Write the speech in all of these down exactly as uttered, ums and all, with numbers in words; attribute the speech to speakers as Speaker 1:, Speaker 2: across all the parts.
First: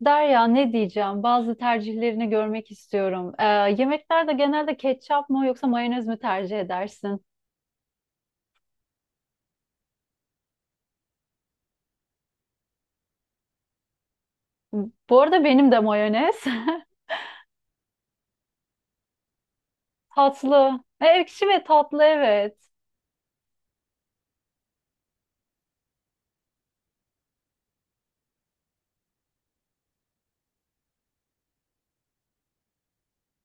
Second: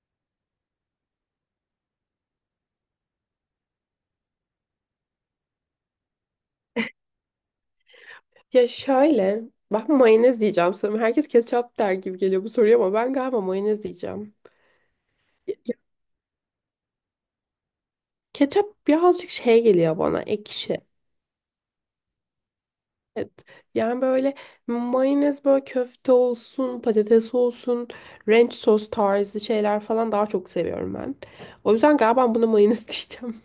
Speaker 1: Derya ne diyeceğim? Bazı tercihlerini görmek istiyorum. Ee, yemeklerde genelde ketçap mı yoksa mayonez mi tercih edersin?
Speaker 2: Ya şöyle, ben mayonez diyeceğim sanırım. Herkes ketçap der gibi geliyor bu soruya ama ben galiba mayonez diyeceğim.
Speaker 1: Bu arada
Speaker 2: Ya-
Speaker 1: benim
Speaker 2: ya
Speaker 1: de mayonez.
Speaker 2: Ketçap birazcık şey geliyor bana, ekşi.
Speaker 1: Tatlı. E, ekşi ve tatlı, evet.
Speaker 2: Evet. Yani böyle mayonez böyle köfte olsun, patates olsun, ranch sos tarzı şeyler falan daha çok seviyorum ben. O yüzden galiba buna mayonez diyeceğim.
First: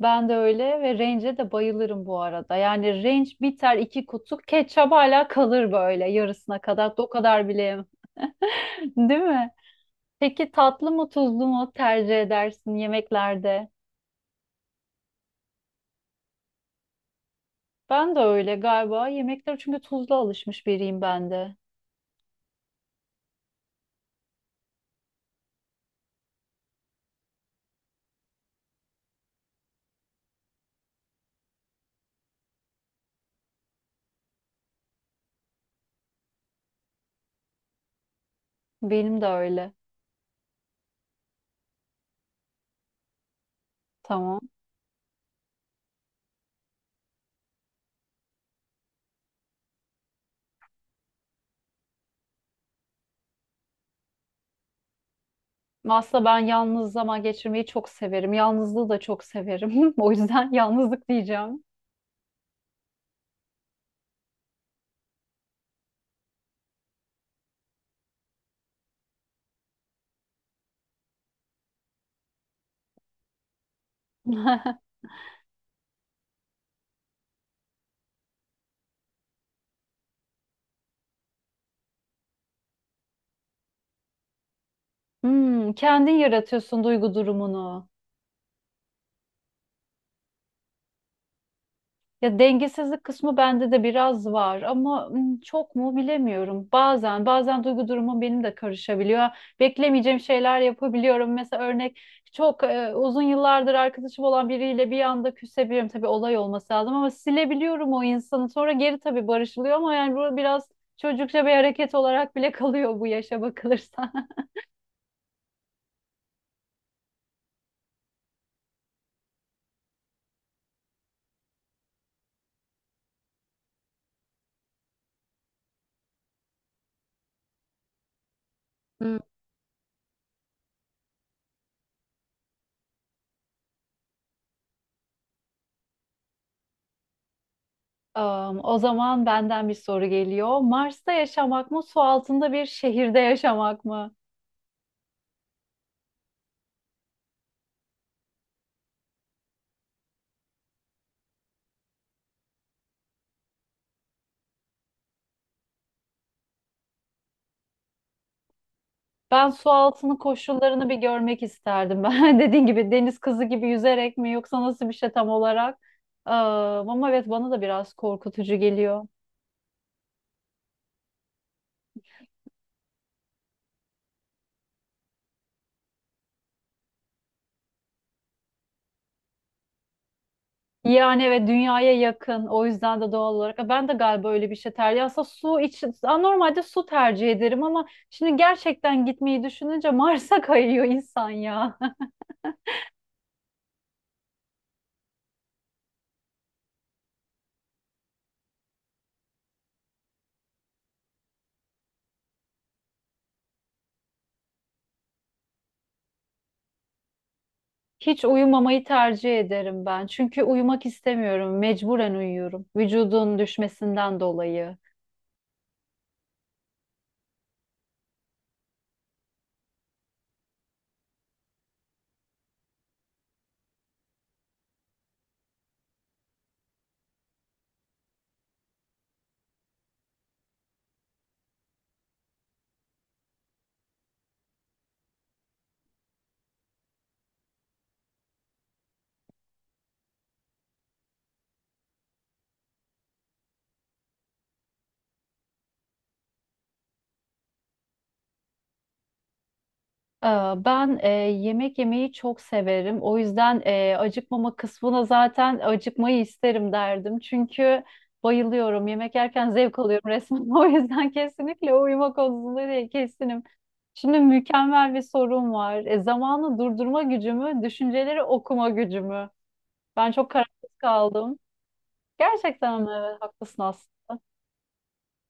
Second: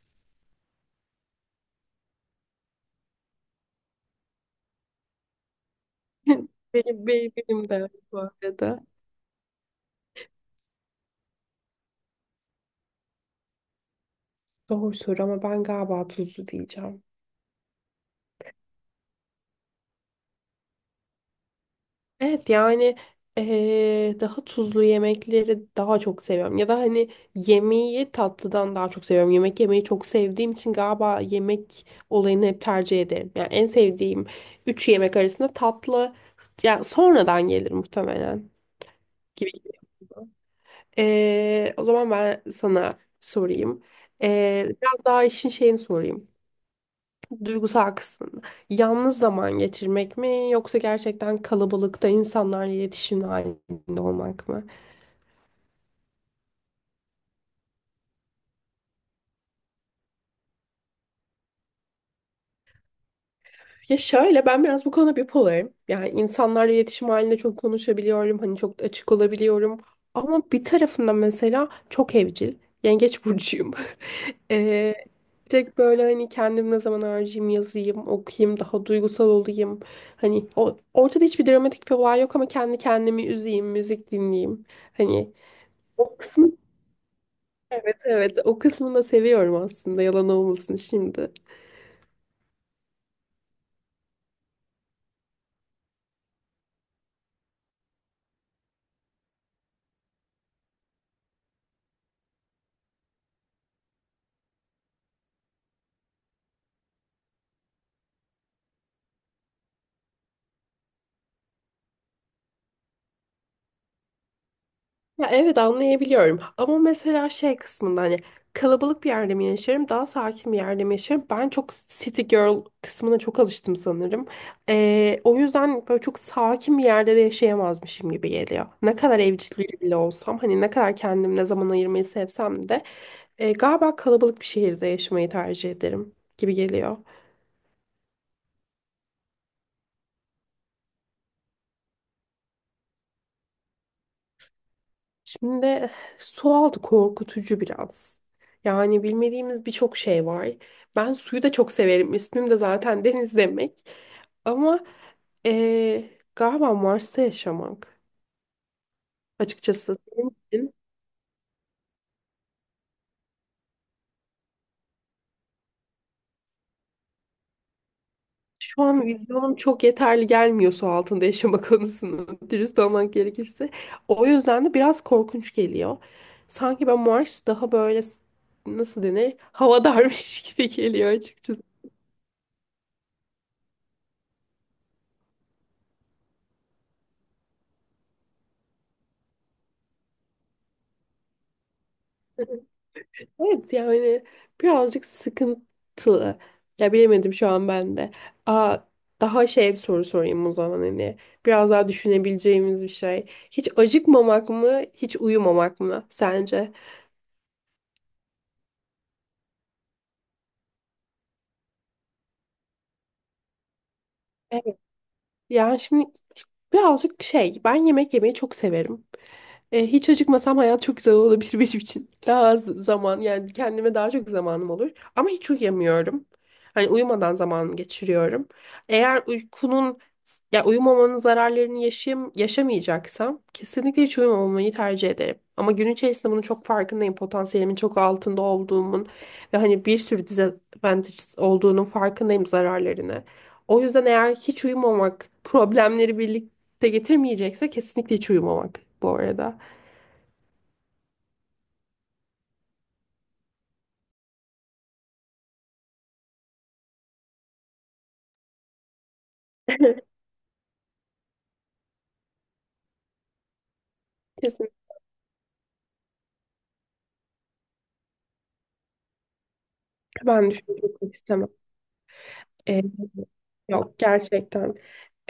Speaker 1: Ben de öyle ve range'e de bayılırım bu arada. Yani range biter, iki kutu ketçap hala kalır böyle yarısına kadar.
Speaker 2: Benim,
Speaker 1: O
Speaker 2: benim,
Speaker 1: kadar bile
Speaker 2: benim
Speaker 1: yemem.
Speaker 2: de bu arada.
Speaker 1: Değil mi? Peki tatlı mı tuzlu mu tercih edersin yemeklerde?
Speaker 2: Doğru soru ama ben galiba tuzlu diyeceğim.
Speaker 1: Ben de öyle galiba. Yemekler çünkü tuzlu alışmış biriyim ben de.
Speaker 2: Evet, yani eee, daha tuzlu yemekleri daha çok seviyorum. Ya da hani yemeği tatlıdan daha çok seviyorum. Yemek yemeyi çok sevdiğim için galiba yemek olayını hep tercih ederim. Yani en sevdiğim üç yemek arasında tatlı yani sonradan gelir muhtemelen
Speaker 1: Benim de
Speaker 2: gibi.
Speaker 1: öyle.
Speaker 2: Geliyor. Eee, o zaman ben sana sorayım.
Speaker 1: Tamam.
Speaker 2: Eee, biraz daha işin şeyini sorayım. Duygusal kısmında. Yalnız zaman geçirmek mi yoksa gerçekten kalabalıkta insanlarla iletişim halinde olmak mı?
Speaker 1: Aslında ben yalnız zaman geçirmeyi çok severim. Yalnızlığı da çok severim. O yüzden yalnızlık diyeceğim.
Speaker 2: Ya şöyle, ben biraz bu konuda bipolarım. Yani insanlarla iletişim halinde çok konuşabiliyorum. Hani çok açık olabiliyorum. Ama bir tarafında mesela çok evcil. Yengeç burcuyum. Ee, Direkt böyle hani kendim ne zaman harcayayım, yazayım, okuyayım, daha duygusal olayım. Hani o, ortada hiçbir dramatik bir olay yok ama kendi kendimi üzeyim, müzik dinleyeyim. Hani
Speaker 1: Hmm, kendin
Speaker 2: o kısmı.
Speaker 1: yaratıyorsun duygu durumunu.
Speaker 2: Evet, evet, o kısmını da seviyorum aslında, yalan olmasın şimdi.
Speaker 1: Ya dengesizlik kısmı bende de biraz var ama ım, çok mu bilemiyorum. Bazen bazen duygu durumum benim de karışabiliyor. Beklemeyeceğim şeyler yapabiliyorum. Mesela örnek, çok e, uzun yıllardır arkadaşım olan biriyle bir anda küsebiliyorum. Tabii olay olması lazım ama silebiliyorum o insanı. Sonra geri tabii barışılıyor ama yani bu biraz çocukça bir hareket olarak bile kalıyor bu yaşa bakılırsa.
Speaker 2: Ya evet, anlayabiliyorum ama mesela şey kısmında hani kalabalık bir yerde mi yaşarım daha sakin bir yerde mi yaşarım, ben çok city girl kısmına çok alıştım sanırım. Ee, o yüzden böyle çok sakin bir yerde de yaşayamazmışım gibi geliyor. Ne
Speaker 1: Hmm.
Speaker 2: kadar evcil bile olsam, hani ne kadar kendim ne zaman ayırmayı sevsem de e, galiba kalabalık bir şehirde yaşamayı tercih ederim gibi geliyor.
Speaker 1: Am, o zaman benden bir soru geliyor. Mars'ta yaşamak mı, su altında bir şehirde yaşamak mı?
Speaker 2: Şimdi sualtı korkutucu biraz. Yani bilmediğimiz birçok şey var. Ben suyu da çok severim. İsmim de zaten deniz demek. Ama eee, galiba Mars'ta yaşamak
Speaker 1: Ben su
Speaker 2: açıkçası
Speaker 1: altını
Speaker 2: senin için.
Speaker 1: koşullarını bir görmek isterdim. Ben dediğin gibi deniz kızı gibi yüzerek mi, yoksa nasıl bir şey tam olarak? Ee, ama evet, bana da biraz korkutucu
Speaker 2: Şu
Speaker 1: geliyor.
Speaker 2: an vizyonum çok yeterli gelmiyor su altında yaşama konusunu dürüst olmak gerekirse. O yüzden de biraz korkunç geliyor. Sanki ben Mars daha böyle s- nasıl denir havadarmış gibi geliyor
Speaker 1: Yani evet,
Speaker 2: açıkçası.
Speaker 1: dünyaya yakın, o yüzden de doğal olarak ben de galiba öyle bir şey tercih. Aslında su için, Aa, normalde su tercih ederim ama şimdi gerçekten gitmeyi düşününce Mars'a kayıyor insan ya.
Speaker 2: Evet, yani birazcık sıkıntılı. Ya bilemedim şu an ben de. Aa, Daha şey bir soru sorayım o zaman hani. Biraz daha düşünebileceğimiz bir şey. Hiç acıkmamak mı, hiç uyumamak mı sence?
Speaker 1: Hiç uyumamayı tercih ederim ben. Çünkü uyumak istemiyorum. Mecburen uyuyorum. Vücudun düşmesinden dolayı.
Speaker 2: Evet. Yani şimdi birazcık şey, ben yemek yemeyi çok severim. E, hiç acıkmasam hayat çok güzel olabilir benim için. Daha az zaman, yani kendime daha çok zamanım olur. Ama hiç uyuyamıyorum. Hani uyumadan zaman geçiriyorum. Eğer uykunun ya uyumamanın zararlarını yaşayam yaşamayacaksam kesinlikle hiç uyumamayı tercih ederim. Ama gün içerisinde bunun çok farkındayım. Potansiyelimin çok altında olduğumun ve hani bir sürü disadvantages olduğunun farkındayım, zararlarını. O yüzden eğer hiç uyumamak problemleri birlikte getirmeyecekse kesinlikle hiç uyumamak bu arada.
Speaker 1: Ee, Ben e, yemek yemeyi çok severim. O yüzden e, acıkmama kısmına, zaten acıkmayı isterim derdim. Çünkü bayılıyorum. Yemek yerken zevk
Speaker 2: Hı.
Speaker 1: alıyorum resmen. O yüzden kesinlikle uyuma konusunda de kesinim. Şimdi mükemmel
Speaker 2: Kesinlikle
Speaker 1: bir sorum var. E, zamanı durdurma gücümü, düşünceleri okuma gücümü. Ben çok
Speaker 2: ben
Speaker 1: kararsız
Speaker 2: düşünmek
Speaker 1: kaldım.
Speaker 2: istemem.
Speaker 1: Gerçekten
Speaker 2: Ee,
Speaker 1: mi? Evet, haklısın
Speaker 2: Yok,
Speaker 1: aslında.
Speaker 2: gerçekten.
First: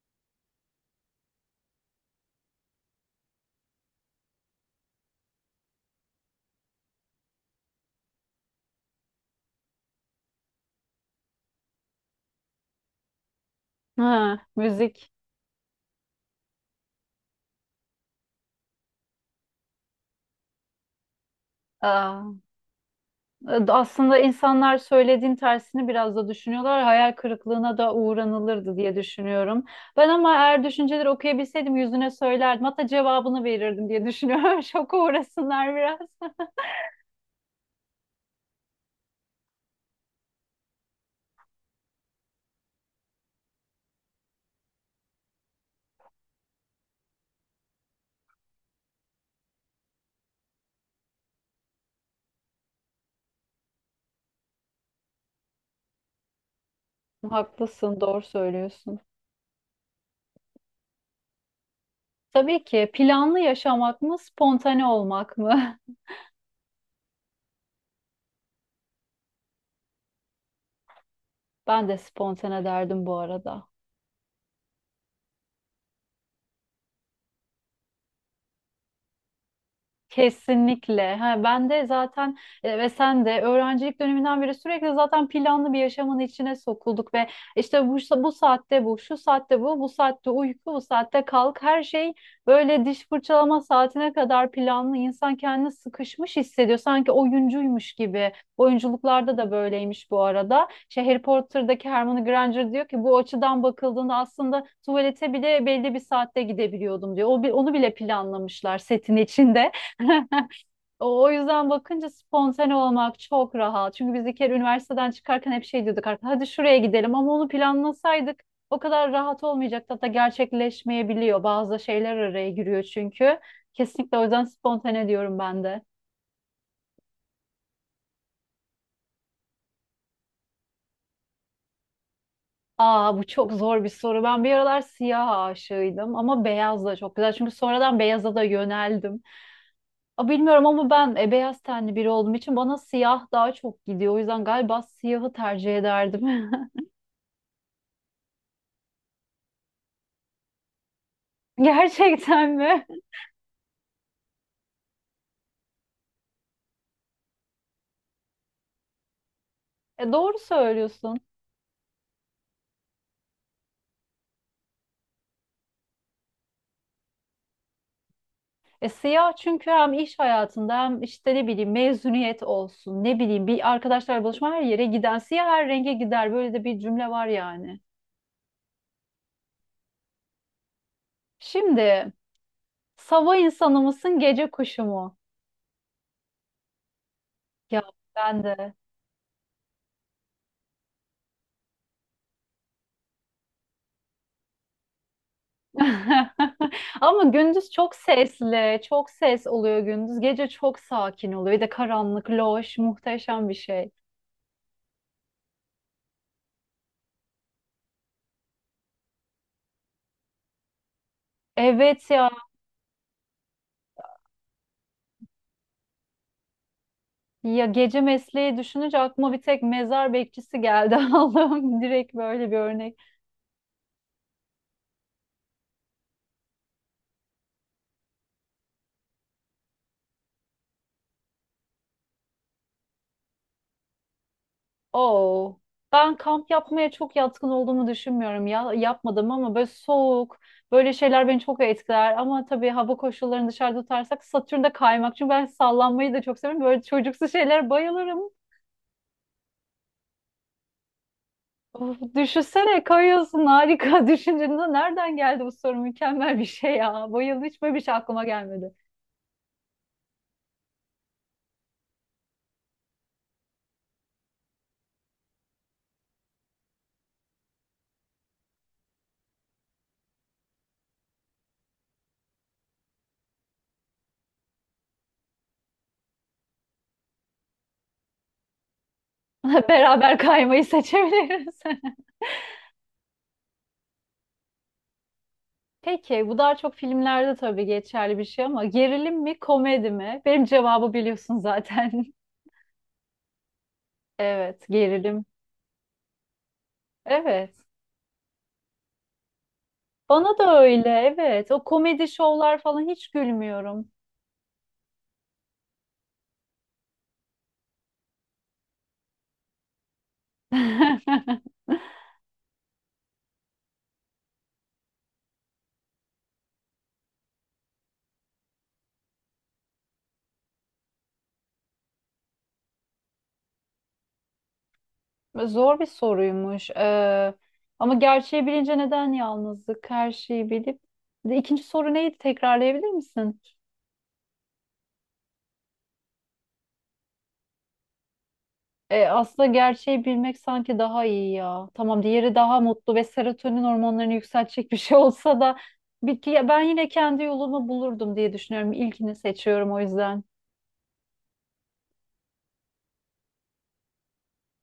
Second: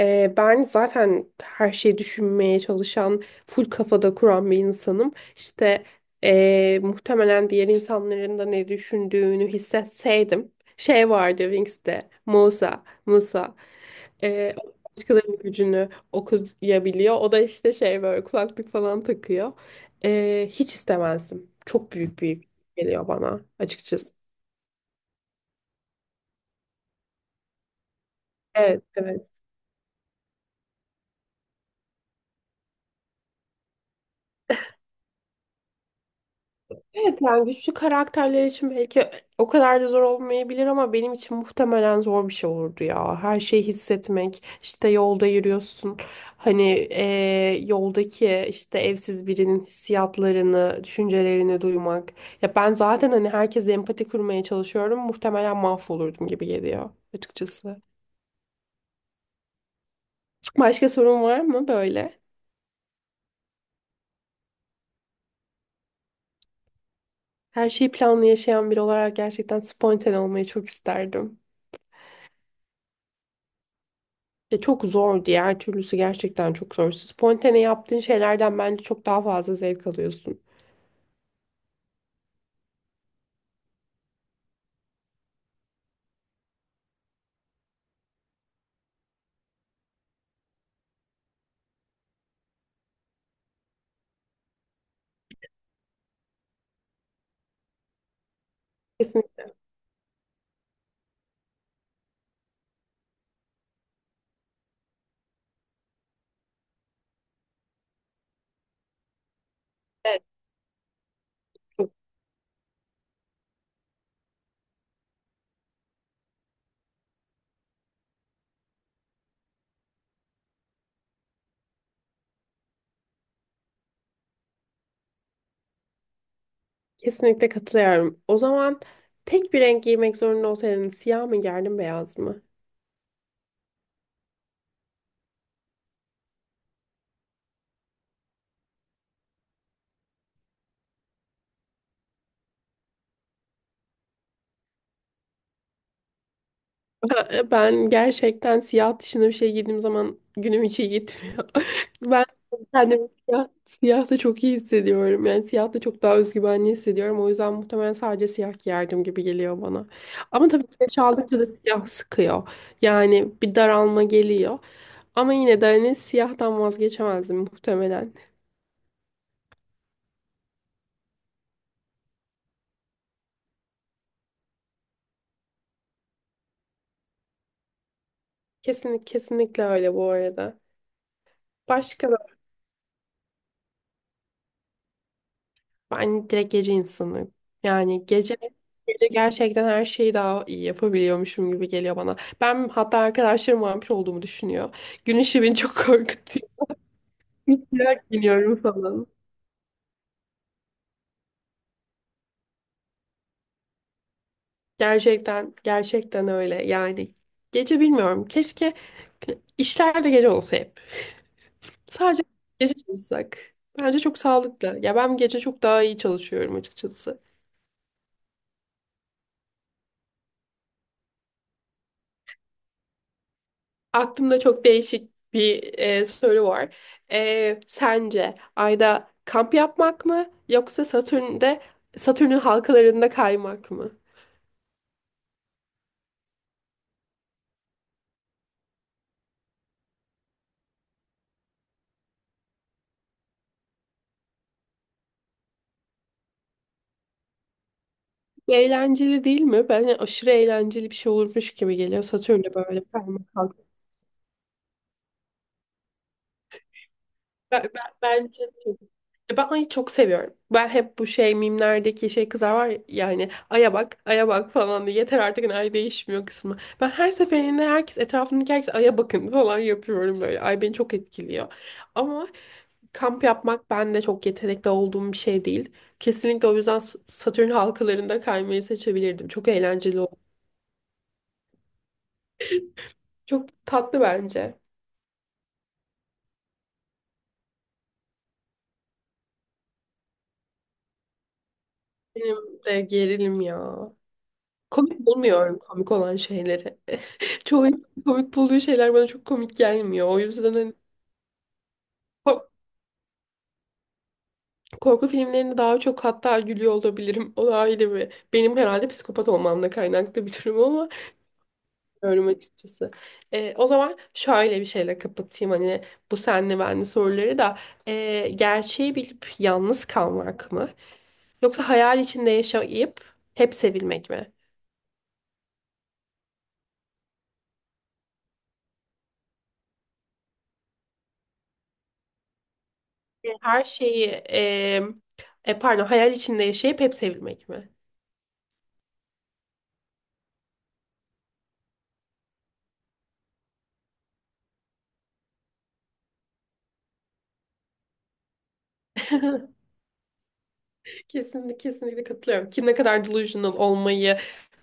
Speaker 2: Ee, ben zaten her şeyi düşünmeye çalışan, full kafada kuran bir insanım. İşte ee, muhtemelen diğer insanların da ne düşündüğünü hissetseydim. Şey vardı Wings'te, Musa, Musa.
Speaker 1: Ha,
Speaker 2: Ee,
Speaker 1: müzik.
Speaker 2: Başkalarının gücünü okuyabiliyor. O da işte şey böyle kulaklık falan takıyor. Ee, hiç istemezdim. Çok büyük
Speaker 1: Aa.
Speaker 2: büyük geliyor bana açıkçası.
Speaker 1: Aslında insanlar söylediğin tersini biraz da düşünüyorlar. Hayal kırıklığına da uğranılırdı
Speaker 2: Evet,
Speaker 1: diye
Speaker 2: evet.
Speaker 1: düşünüyorum. Ben ama eğer düşünceleri okuyabilseydim yüzüne söylerdim. Hatta cevabını verirdim diye düşünüyorum. Şoka uğrasınlar biraz.
Speaker 2: Evet, yani güçlü karakterler için belki o kadar da zor olmayabilir ama benim için muhtemelen zor bir şey olurdu ya. Her şeyi hissetmek, işte yolda yürüyorsun. Hani eee, yoldaki işte evsiz birinin hissiyatlarını, düşüncelerini duymak. Ya ben zaten hani herkese empati kurmaya çalışıyorum. Muhtemelen mahvolurdum gibi geliyor açıkçası.
Speaker 1: Haklısın, doğru söylüyorsun.
Speaker 2: Başka sorun var mı böyle?
Speaker 1: Tabii ki, planlı yaşamak mı, spontane olmak mı?
Speaker 2: Her şeyi planlı yaşayan biri olarak gerçekten spontane olmayı çok isterdim.
Speaker 1: Ben de spontane derdim bu arada.
Speaker 2: Ve çok zor, diğer türlüsü gerçekten çok zor. Spontane yaptığın şeylerden bence çok daha fazla zevk alıyorsun.
Speaker 1: Kesinlikle. Ha, ben de zaten, e, ve sen de öğrencilik döneminden beri sürekli zaten planlı bir yaşamın içine sokulduk ve işte bu, bu saatte bu, şu saatte bu, bu saatte uyku, bu saatte kalk. Her şey böyle diş fırçalama saatine kadar planlı. İnsan kendini sıkışmış hissediyor. Sanki oyuncuymuş gibi. Oyunculuklarda da
Speaker 2: Kesinlikle,
Speaker 1: böyleymiş bu arada. Şey, Harry Potter'daki Hermione Granger diyor ki bu açıdan bakıldığında aslında tuvalete bile belli bir saatte gidebiliyordum diyor. O, bi- onu bile planlamışlar setin içinde. O o yüzden bakınca spontane olmak çok rahat. Çünkü biz bir kere üniversiteden çıkarken hep şey diyorduk, artık hadi şuraya gidelim, ama onu planlasaydık o kadar rahat olmayacaktı. Hatta gerçekleşmeyebiliyor. Bazı şeyler araya giriyor çünkü. Kesinlikle, o yüzden spontane diyorum ben de.
Speaker 2: kesinlikle katılıyorum. O zaman tek bir renk giymek zorunda olsaydın siyah mı giyerdin beyaz mı?
Speaker 1: Aa, bu çok zor bir soru. Ben bir aralar siyah aşığıydım ama beyaz da çok güzel. Çünkü sonradan beyaza da yöneldim. Aa, bilmiyorum ama ben, e, beyaz tenli biri olduğum için bana siyah daha çok gidiyor. O yüzden galiba siyahı tercih ederdim.
Speaker 2: Ha, e, Ben gerçekten siyah dışında bir şey giydiğim zaman günüm hiç iyi gitmiyor. Ben
Speaker 1: Gerçekten mi?
Speaker 2: kendimi siyah, siyahta çok iyi hissediyorum. Yani siyahta çok daha özgüvenli hissediyorum. O yüzden muhtemelen sadece siyah giyerdim gibi geliyor bana.
Speaker 1: E, doğru
Speaker 2: Ama tabii güneş
Speaker 1: söylüyorsun.
Speaker 2: aldıkça da siyah sıkıyor. Yani bir daralma geliyor. Ama yine de hani siyahtan vazgeçemezdim muhtemelen.
Speaker 1: E, siyah çünkü hem iş hayatında, hem işte ne bileyim mezuniyet olsun, ne bileyim bir arkadaşlar buluşma, her yere giden siyah, her renge gider, böyle de bir cümle var yani.
Speaker 2: Kesinlikle, kesinlikle öyle bu arada. Başka.
Speaker 1: Şimdi sabah insanı mısın, gece kuşu mu?
Speaker 2: Ben direkt gece insanıyım.
Speaker 1: Ya
Speaker 2: Yani gece
Speaker 1: ben de.
Speaker 2: gece gerçekten her şeyi daha iyi yapabiliyormuşum gibi geliyor bana. Ben hatta arkadaşlarım vampir olduğumu düşünüyor. Gün ışığı beni çok korkutuyor.
Speaker 1: Ama
Speaker 2: Bir
Speaker 1: gündüz çok
Speaker 2: siyah giyiniyorum
Speaker 1: sesli,
Speaker 2: falan.
Speaker 1: çok ses oluyor gündüz. Gece çok sakin oluyor. Bir de karanlık, loş, muhteşem bir şey.
Speaker 2: Gerçekten gerçekten öyle. Yani gece bilmiyorum. Keşke işler de gece olsa hep.
Speaker 1: Evet
Speaker 2: Sadece
Speaker 1: ya.
Speaker 2: gece çalışsak. Bence çok sağlıklı. Ya ben gece çok daha iyi çalışıyorum açıkçası.
Speaker 1: Ya gece mesleği düşününce aklıma bir tek mezar bekçisi geldi. Allah'ım, direkt böyle bir örnek.
Speaker 2: Aklımda çok değişik bir e, soru var. E, sence Ay'da kamp yapmak mı yoksa Satürn'de Satürn'ün halkalarında kaymak mı?
Speaker 1: Oo. Ben kamp yapmaya çok yatkın olduğumu düşünmüyorum ya. Yapmadım ama böyle soğuk, böyle şeyler beni çok etkiler. Ama tabii hava koşullarını dışarıda tutarsak Satürn'de kaymak. Çünkü ben sallanmayı da çok severim. Böyle çocuksu şeylere bayılırım.
Speaker 2: Eğlenceli değil mi? Bence aşırı eğlenceli bir şey olurmuş gibi
Speaker 1: Of,
Speaker 2: geliyor Satürn'de
Speaker 1: düşünsene
Speaker 2: böyle kaymak.
Speaker 1: kayıyorsun, harika. Düşüncende nereden geldi bu soru? Mükemmel bir şey ya. Bayıldım. Hiç
Speaker 2: Ben,
Speaker 1: böyle bir
Speaker 2: ben,
Speaker 1: şey aklıma
Speaker 2: bence
Speaker 1: gelmedi.
Speaker 2: de. Ya ben ayı çok seviyorum. Ben hep bu şey mimlerdeki şey kızlar var ya, yani aya bak aya bak falan diye, yeter artık hani ay değişmiyor kısmı. Ben her seferinde herkes etrafındaki herkes aya bakın falan yapıyorum böyle. Ay beni çok etkiliyor. Ama kamp yapmak ben de çok yetenekli olduğum bir şey değil. Kesinlikle o yüzden S- Satürn halkalarında kaymayı seçebilirdim. Çok eğlenceli
Speaker 1: Beraber
Speaker 2: oldu.
Speaker 1: kaymayı seçebiliriz.
Speaker 2: Çok tatlı bence.
Speaker 1: Peki bu daha çok filmlerde tabii geçerli bir şey ama gerilim mi komedi mi? Benim cevabı biliyorsun zaten.
Speaker 2: Benim de gerilim ya.
Speaker 1: Evet,
Speaker 2: Komik
Speaker 1: gerilim.
Speaker 2: bulmuyorum komik olan şeyleri.
Speaker 1: Evet.
Speaker 2: Çoğu insan komik bulduğu şeyler bana çok komik gelmiyor. O
Speaker 1: Bana
Speaker 2: yüzden
Speaker 1: da
Speaker 2: hani
Speaker 1: öyle, evet. O komedi
Speaker 2: ko-
Speaker 1: şovlar falan, hiç gülmüyorum.
Speaker 2: korku filmlerinde daha çok hatta gülüyor olabilirim. O da ayrı bir. Benim herhalde psikopat olmamla kaynaklı bir durum ama bilmiyorum açıkçası. Ee, o zaman şöyle bir şeyle kapatayım hani bu senli benli soruları da. Ee, gerçeği bilip yalnız kalmak mı? Yoksa hayal içinde yaşayıp hep sevilmek mi?
Speaker 1: Zor bir soruymuş. Ee, ama gerçeği bilince neden yalnızlık? Her şeyi bilip. Bir de İkinci soru neydi? Tekrarlayabilir misin?
Speaker 2: Her şeyi e, e, Pardon, hayal içinde yaşayıp hep sevilmek mi?
Speaker 1: E, aslında gerçeği bilmek sanki daha iyi ya. Tamam, diğeri daha mutlu ve serotonin hormonlarını yükseltecek bir şey olsa da bir, ki- ben yine kendi yolumu bulurdum diye düşünüyorum. İlkini seçiyorum o yüzden.
Speaker 2: Kesinlikle, kesinlikle katılıyorum ki ne kadar delusional olmayı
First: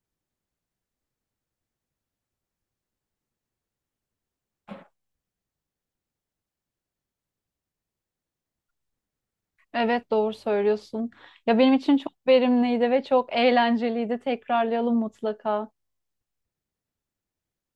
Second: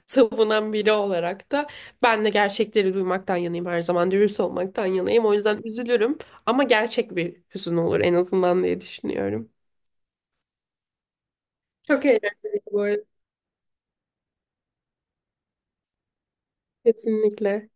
Speaker 2: savunan biri olarak da ben de gerçekleri duymaktan yanayım, her zaman dürüst olmaktan yanayım, o yüzden üzülürüm ama gerçek bir hüzün olur en azından diye düşünüyorum.
Speaker 1: Evet, doğru söylüyorsun. Ya benim için
Speaker 2: Çok
Speaker 1: çok
Speaker 2: eğlenceli bu
Speaker 1: verimliydi ve
Speaker 2: arada.
Speaker 1: çok eğlenceliydi. Tekrarlayalım mutlaka.
Speaker 2: Kesinlikle.